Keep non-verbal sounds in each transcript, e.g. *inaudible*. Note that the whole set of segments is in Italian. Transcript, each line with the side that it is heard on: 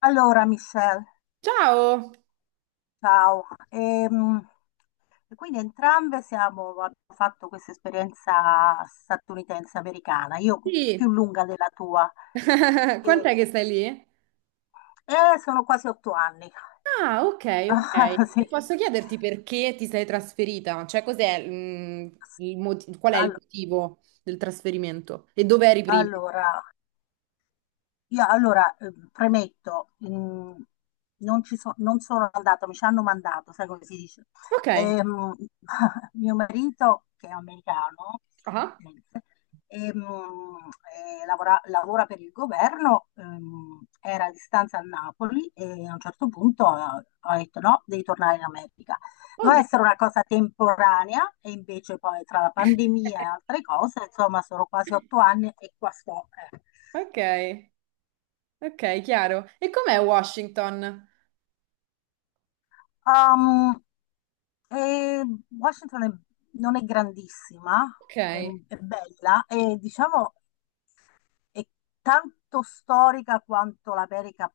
left: Allora, Michelle,
right: Ciao!
left: ciao. E quindi entrambe siamo, abbiamo fatto questa esperienza statunitense americana, io
right: Sì,
left: più lunga della tua,
right: *laughs*
left: e,
right: quant'è che stai lì?
left: sono quasi 8 anni.
right: Ah, ok, ok.
left: *laughs* Sì.
right: E posso chiederti perché ti sei trasferita? Cioè, cos'è, il qual è il
left: Allo-
right: motivo del trasferimento? E dove eri prima?
left: Allora, io allora premetto, non sono andata, mi ci hanno mandato, sai come si dice.
right: Ok.
left: Ehm, *laughs* Mio marito, che è americano,
right: Ah,
left: statunitense, ehm, lavora per il governo, era a distanza a Napoli e a un certo punto ho detto no, devi tornare in America. Doveva
right: oddio.
left: essere una cosa temporanea e invece poi tra la pandemia e
right: *laughs*
left: altre cose, insomma, sono quasi otto anni e qua sto. eh.
right: Ok, ok, chiaro. E com'è Washington?
left: Ehm, e Washington non è grandissima,
right: Ok.
left: è, è bella e diciamo è tanto storica quanto l'America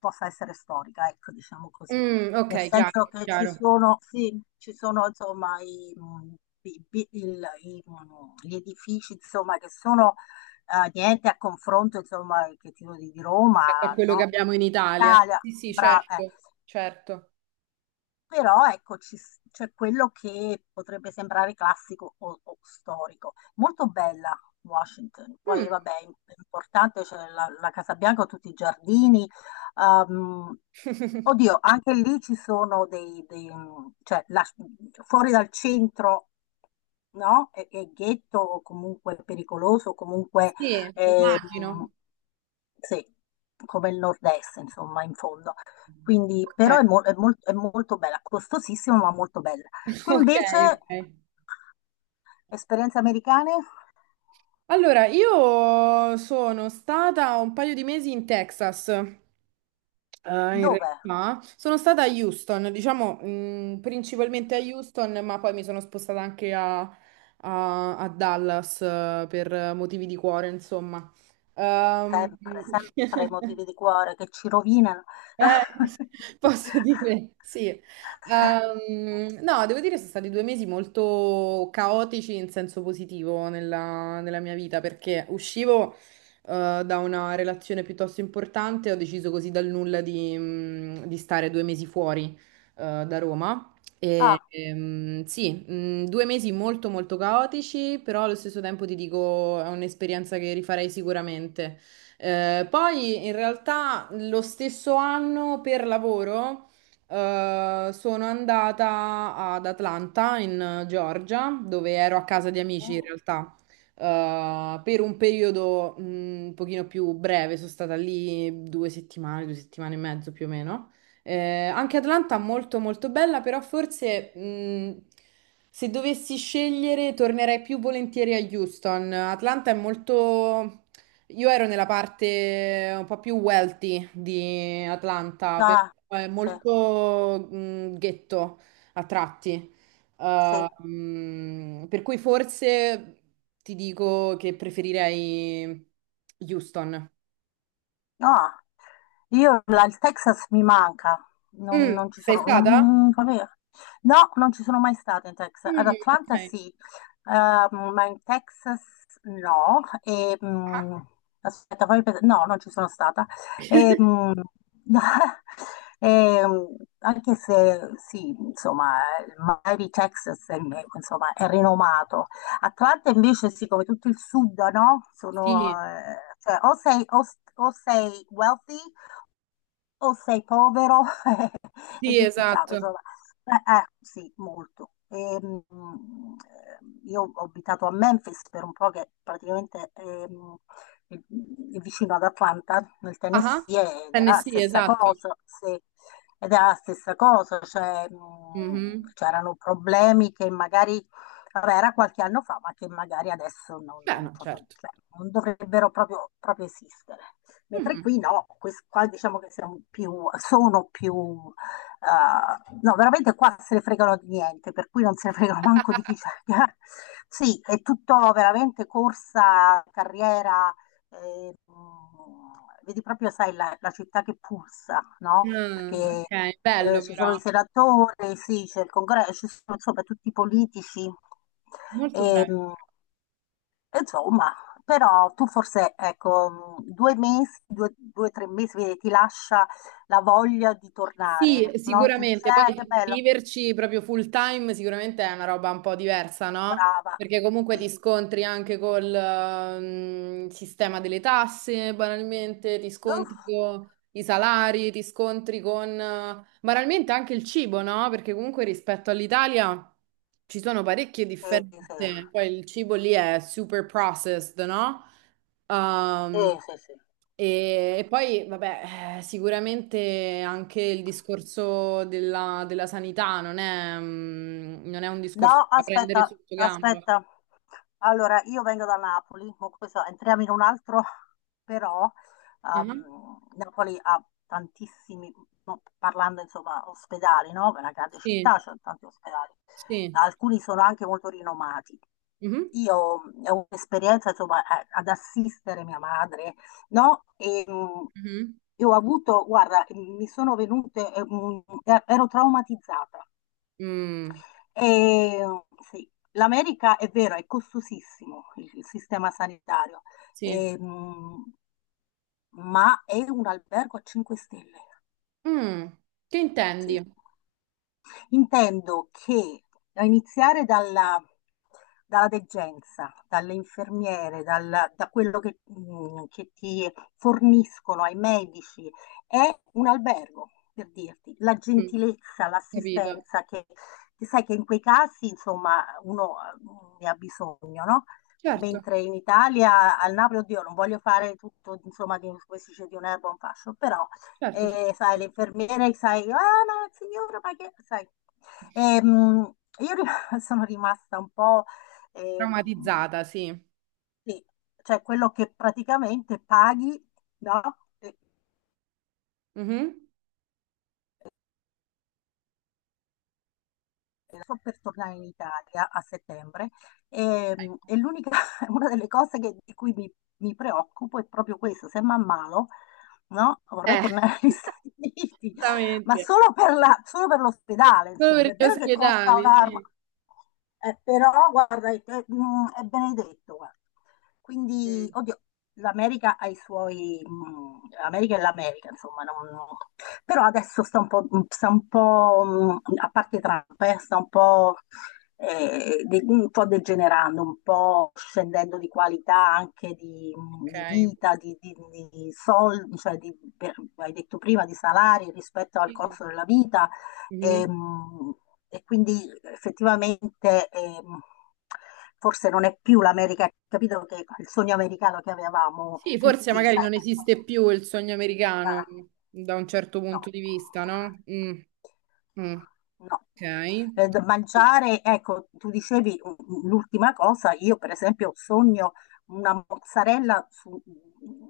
left: possa essere storica, ecco, diciamo così.
right: Mm, ok,
left: Nel
right: chiaro,
left: senso che ci
right: chiaro.
left: sono, sì, ci sono insomma gli edifici insomma, che sono niente a confronto insomma, che ti dico, di Roma,
right: Rispetto a quello che
left: no? Di,
right: abbiamo in
left: di
right: Italia.
left: Italia,
right: Sì, sì,
left: brava.
right: certo, certo.
left: Però ecco, c'è quello che potrebbe sembrare classico o storico. Molto bella Washington,
right: Mm.
left: poi vabbè, è importante, c'è la Casa Bianca, tutti i giardini. ehm,
right: *laughs*
left: Oddio, anche lì ci sono cioè la- fuori dal centro, no? È ghetto o comunque pericoloso, o comunque
right: Sì,
left: ehm,
right: immagino.
left: sì, come il nord-est, insomma, in fondo. Quindi,
right: Ok,
left: però è molto bella, costosissima ma molto bella.
right: *laughs*
left: Tu
right: ok,
left: invece,
right: ok.
left: esperienze americane?
right: Allora, io sono stata un paio di mesi in Texas, in
left: Dove?
right: realtà. Sono stata a Houston, diciamo, principalmente a Houston, ma poi mi sono spostata anche a, a Dallas, per motivi di cuore, insomma. Ehm,
left: Sempre, sempre motivi
right: *laughs*
left: di cuore che ci rovinano.
right: Eh, *laughs* posso
left: *laughs*
right: dire, sì. No, devo dire sono stati due mesi molto caotici in senso positivo nella, nella mia vita, perché uscivo, da una relazione piuttosto importante, ho deciso così dal nulla di, di stare due mesi fuori, da Roma.
left: Ah,
right: E, sì, due mesi molto molto caotici, però allo stesso tempo ti dico, è un'esperienza che rifarei sicuramente. Poi in realtà lo stesso anno per lavoro sono andata ad Atlanta in Georgia, dove ero a casa di amici in
left: mm,
right: realtà. Per un periodo un pochino più breve, sono stata lì due settimane e mezzo più o meno. Eh, anche Atlanta molto molto bella, però forse se dovessi scegliere tornerei più volentieri a Houston. Atlanta è molto, io ero nella parte un po' più wealthy di Atlanta, però
left: ah,
right: è
left: sì,
right: molto, ghetto a tratti.
left: sì.
right: Per cui forse ti dico che preferirei Houston.
left: No, il Texas mi manca, non,
right: Mm,
left: non ci
right: sei
left: sono,
right: stata?
left: no, non ci sono mai stata in Texas. Ad
right: Mm,
left: Atlanta
right: ok.
left: sì, ma in Texas no. E,
right: Ah.
left: aspetta, fammi pensare, no, non ci sono stata. E,
right: *laughs*
left: mm, *laughs* e, mm, anche se sì, insomma, il Miami Texas è, insomma, è rinomato. Atlanta invece sì, come tutto il sud, no? Sono,
right: Sì,
left: cioè, o sei wealthy o sei povero, *laughs* è
right: sì,
left: ghettizzato,
right: esatto.
left: insomma. Sì, molto. Eh, io ho abitato a Memphis per un po' che praticamente è vicino ad Atlanta, nel
right: Ah,
left: Tennessee, ed era la
right: Tennessee,
left: stessa
right: esatto.
left: cosa, sì. Ed era la stessa cosa, cioè,
right: Mhm.
left: c'erano problemi che magari, vabbè, era qualche anno fa, ma che magari adesso non,
right: Beh,
left: non
right: no,
left: proprio-
right: certo.
left: cioè, non dovrebbero proprio, proprio esistere. Mentre
right: Mhm.
left: qui no, qua diciamo che siamo più, sono più. No, veramente qua se ne fregano di niente, per cui non se ne fregano manco di chi
right: *laughs*
left: c'è. *laughs* Sì, è tutto veramente corsa, carriera, vedi proprio, sai, la città che pulsa, no?
right: Mm,
left: Perché
right: ok, bello
left: ci sono
right: però.
left: i senatori, sì, c'è il congresso, ci sono insomma tutti i politici.
right: Molto
left: E,
right: bene.
left: mh, Insomma, però tu forse, ecco, 2 mesi, 3 mesi, vedi, ti lascia la voglia di
right: Sì,
left: tornare, no? Ti dici,
right: sicuramente,
left: che
right: poi
left: bello,
right: viverci proprio full time sicuramente è una roba un po' diversa, no?
left: brava.
right: Perché comunque ti
left: Sì.
right: scontri anche col sistema delle tasse, banalmente, ti
left: Uff,
right: scontri con i salari, ti scontri con banalmente anche il cibo, no? Perché comunque rispetto all'Italia ci sono parecchie
left: sì, sì,
right: differenze, poi il cibo lì è super processed, no?
left: sì,
right: Ehm,
left: sì, sì.
right: e, e poi, vabbè, sicuramente anche il discorso della, della sanità non è, non è un discorso
left: No,
right: da prendere
left: aspetta,
right: sotto gamba.
left: aspetta. Allora, io vengo da Napoli, ma questo, entriamo in un altro, però
right: Ah,
left: Napoli ha tantissimi, no, parlando insomma ospedali, no? È una grande
right: sì,
left: città, c'è tanti ospedali.
right: sì.
left: Alcuni sono anche molto rinomati.
right: Mhm,
left: Io ho un'esperienza insomma ad assistere mia madre, no?
right: mhm.
left: Io ho avuto, guarda, mi sono venute, ero traumatizzata
right: Mm,
left: e, sì, l'America è vero, è costosissimo il sistema sanitario,
right: sì.
left: ehm, ma è un albergo a 5 stelle,
right: Mm, che
left: sì.
right: intendi?
left: Intendo che a iniziare dalla degenza, dalle infermiere, da quello che ti forniscono ai medici, è un albergo, per dirti, la
right: Mm,
left: gentilezza,
right: capito.
left: l'assistenza, che sai che in quei casi, insomma, uno ne ha bisogno, no?
right: Certo,
left: Mentre in Italia, al Napoli, oddio, non voglio fare tutto, insomma, di, come si dice, di un'erba un fascio, però
right: certo, certo.
left: e sai, le infermiere, sai, ah, ma signora, ma che, sai. Ehm, io ri- *laughs* sono rimasta un po', ehm,
right: Traumatizzata, sì.
left: sì, cioè quello che praticamente paghi, no?
right: Mhm.
left: Sto per tornare in Italia a settembre e, e l'unica, *laughs* una delle cose di cui mi preoccupo è proprio questo, se mi ammalo, no? Vorrei
right: Eh,
left: tornare agli *laughs*
right: *laughs*
left: Stati Uniti, ma
right: esattamente.
left: solo per l'ospedale,
right: Solo
left: insomma.
right: per
left: È
right: gli
left: vero che costa
right: ospedali,
left: un'arma,
right: sì.
left: però guarda, è benedetto, guarda. Quindi,
right: Mm.
left: oddio, l'America ha i suoi... L'America è l'America, insomma, però adesso sta un po', sta un po', a parte Trump, sta un po', un po' degenerando, un po' scendendo di qualità anche di,
right: Ok.
left: di vita, di sol- cioè di- per- hai detto prima, di salari rispetto al
right: Sì.
left: costo della vita.
right: Mhm.
left: ehm, E quindi effettivamente, forse non è più l'America, capito, che il sogno americano che avevamo
right: Sì, forse
left: tutti,
right: magari
left: sai
right: non
left: che...
right: esiste più il sogno americano
left: Ah,
right: da un certo
left: no,
right: punto di vista, no? Mm. Mm.
left: no.
right: Ok.
left: Da mangiare, ecco, tu dicevi, l'ultima cosa, io per esempio sogno una mozzarella su,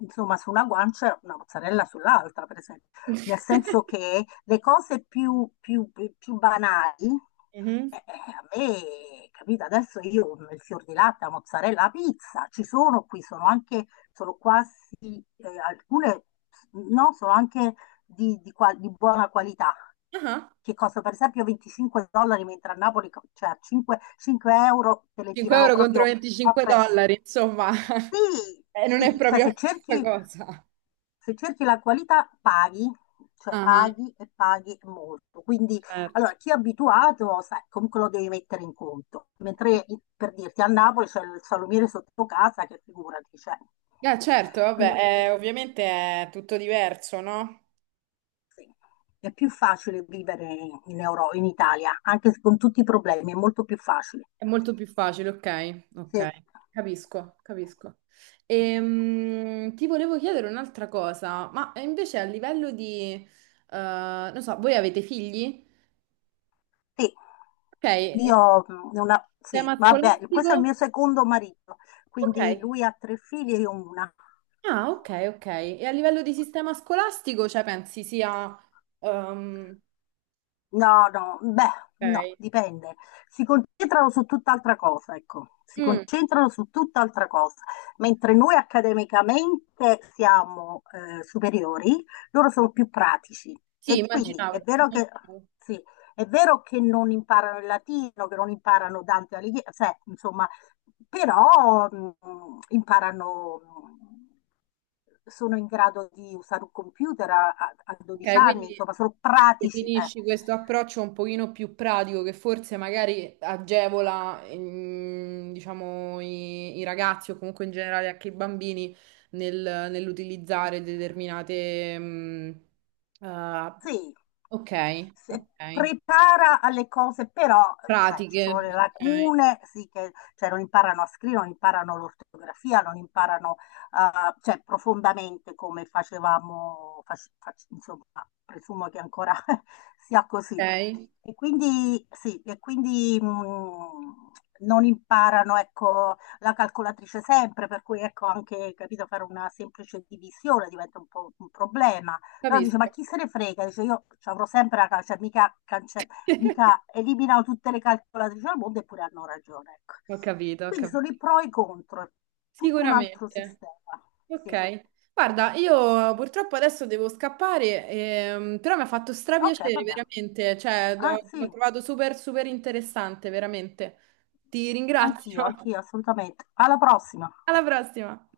left: insomma, su una guancia e una mozzarella sull'altra, per esempio, nel
right: *laughs*
left: senso che le cose più, più, più banali,
right: Mhm.
left: eh, a me, capito, adesso io il fior di latte, la mozzarella, la pizza, ci sono qui, sono anche, sono quasi, alcune, no, sono anche di, di buona qualità,
right: Ah,
left: che costano per esempio 25 dollari, mentre a Napoli, cioè a 5 euro, te le
right: 5 *laughs*
left: tirano
right: euro contro
left: proprio
right: 25
left: appresso.
right: dollari, insomma,
left: Sì,
right: *laughs* non è
left: sì, cioè
right: proprio la stessa cosa.
left: se cerchi, la qualità paghi, cioè
right: Ah,
left: paghi e paghi molto. Quindi,
right: certo.
left: allora, chi è abituato, sai, comunque lo devi mettere in conto.
right: Ah.
left: Mentre, per dirti, a Napoli c'è il salumiere sotto casa, che figurati, cioè.
right: Certo, vabbè,
left: Quindi,
right: ovviamente è tutto diverso, no?
left: sì, è più facile vivere in in Italia, anche se con tutti i problemi, è molto più facile.
right: È molto più facile, ok,
left: Sì.
right: ok, capisco, capisco. Ti volevo chiedere un'altra cosa, ma invece a livello di, non so, voi avete figli?
left: Sì,
right: Ok, e
left: io una, sì,
right: sistema
left: vabbè, questo è il mio
right: scolastico?
left: secondo marito, quindi
right: Ok,
left: lui ha tre figli e io una.
right: ah, ok, ok. E a livello di sistema scolastico, cioè pensi sia... ehm,
left: No, no, beh, no,
right: ok,
left: dipende. Si concentrano su tutt'altra cosa, ecco, si
right: mm,
left: concentrano su tutt'altra cosa. Mentre noi accademicamente siamo superiori, loro sono più pratici.
right: sì,
left: E quindi
right: immaginavo,
left: è vero che,
right: immaginavo.
left: sì, è vero che non imparano il latino, che non imparano Dante Alighieri, cioè, insomma, però imparano, sono in grado di usare un computer a, a 12
right: Ok,
left: anni,
right: quindi...
left: insomma, sono pratici.
right: Definisci questo approccio un pochino più pratico che forse magari agevola, diciamo, i ragazzi o comunque in generale anche i bambini nell'utilizzare determinate, ah,
left: Sì,
right: ok,
left: se-
right: ok,
left: prepara alle cose, però cioè, ci
right: pratiche,
left: sono le
right: ok,
left: lacune, sì, che cioè, non imparano a scrivere, non imparano l'ortografia, non imparano, cioè, profondamente come facevamo, insomma, presumo che ancora *laughs* sia così.
right: ok,
left: E quindi, sì, non imparano, ecco, la calcolatrice sempre, per cui, ecco, anche, capito, fare una semplice divisione diventa un po' un problema. Però dice, ma
right: capisco.
left: chi se ne frega? Dice, io ci avrò sempre la calce,
right: *laughs*
left: mica eliminano tutte le calcolatrici al mondo, eppure hanno ragione. Ecco.
right: Ho capito, ho
left: Quindi sono i
right: capito.
left: pro e i contro, è tutto un altro
right: Sicuramente.
left: sistema. Sì,
right: Ok, guarda, io purtroppo adesso devo scappare, però mi ha fatto
left: ok,
right: strapiacere
left: vabbè.
right: veramente,
left: Ah,
right: l'ho
left: sì,
right: trovato super super interessante, veramente. Ti ringrazio.
left: anch'io,
right: *laughs*
left: anch'io, assolutamente. Alla prossima.
right: Alla prossima.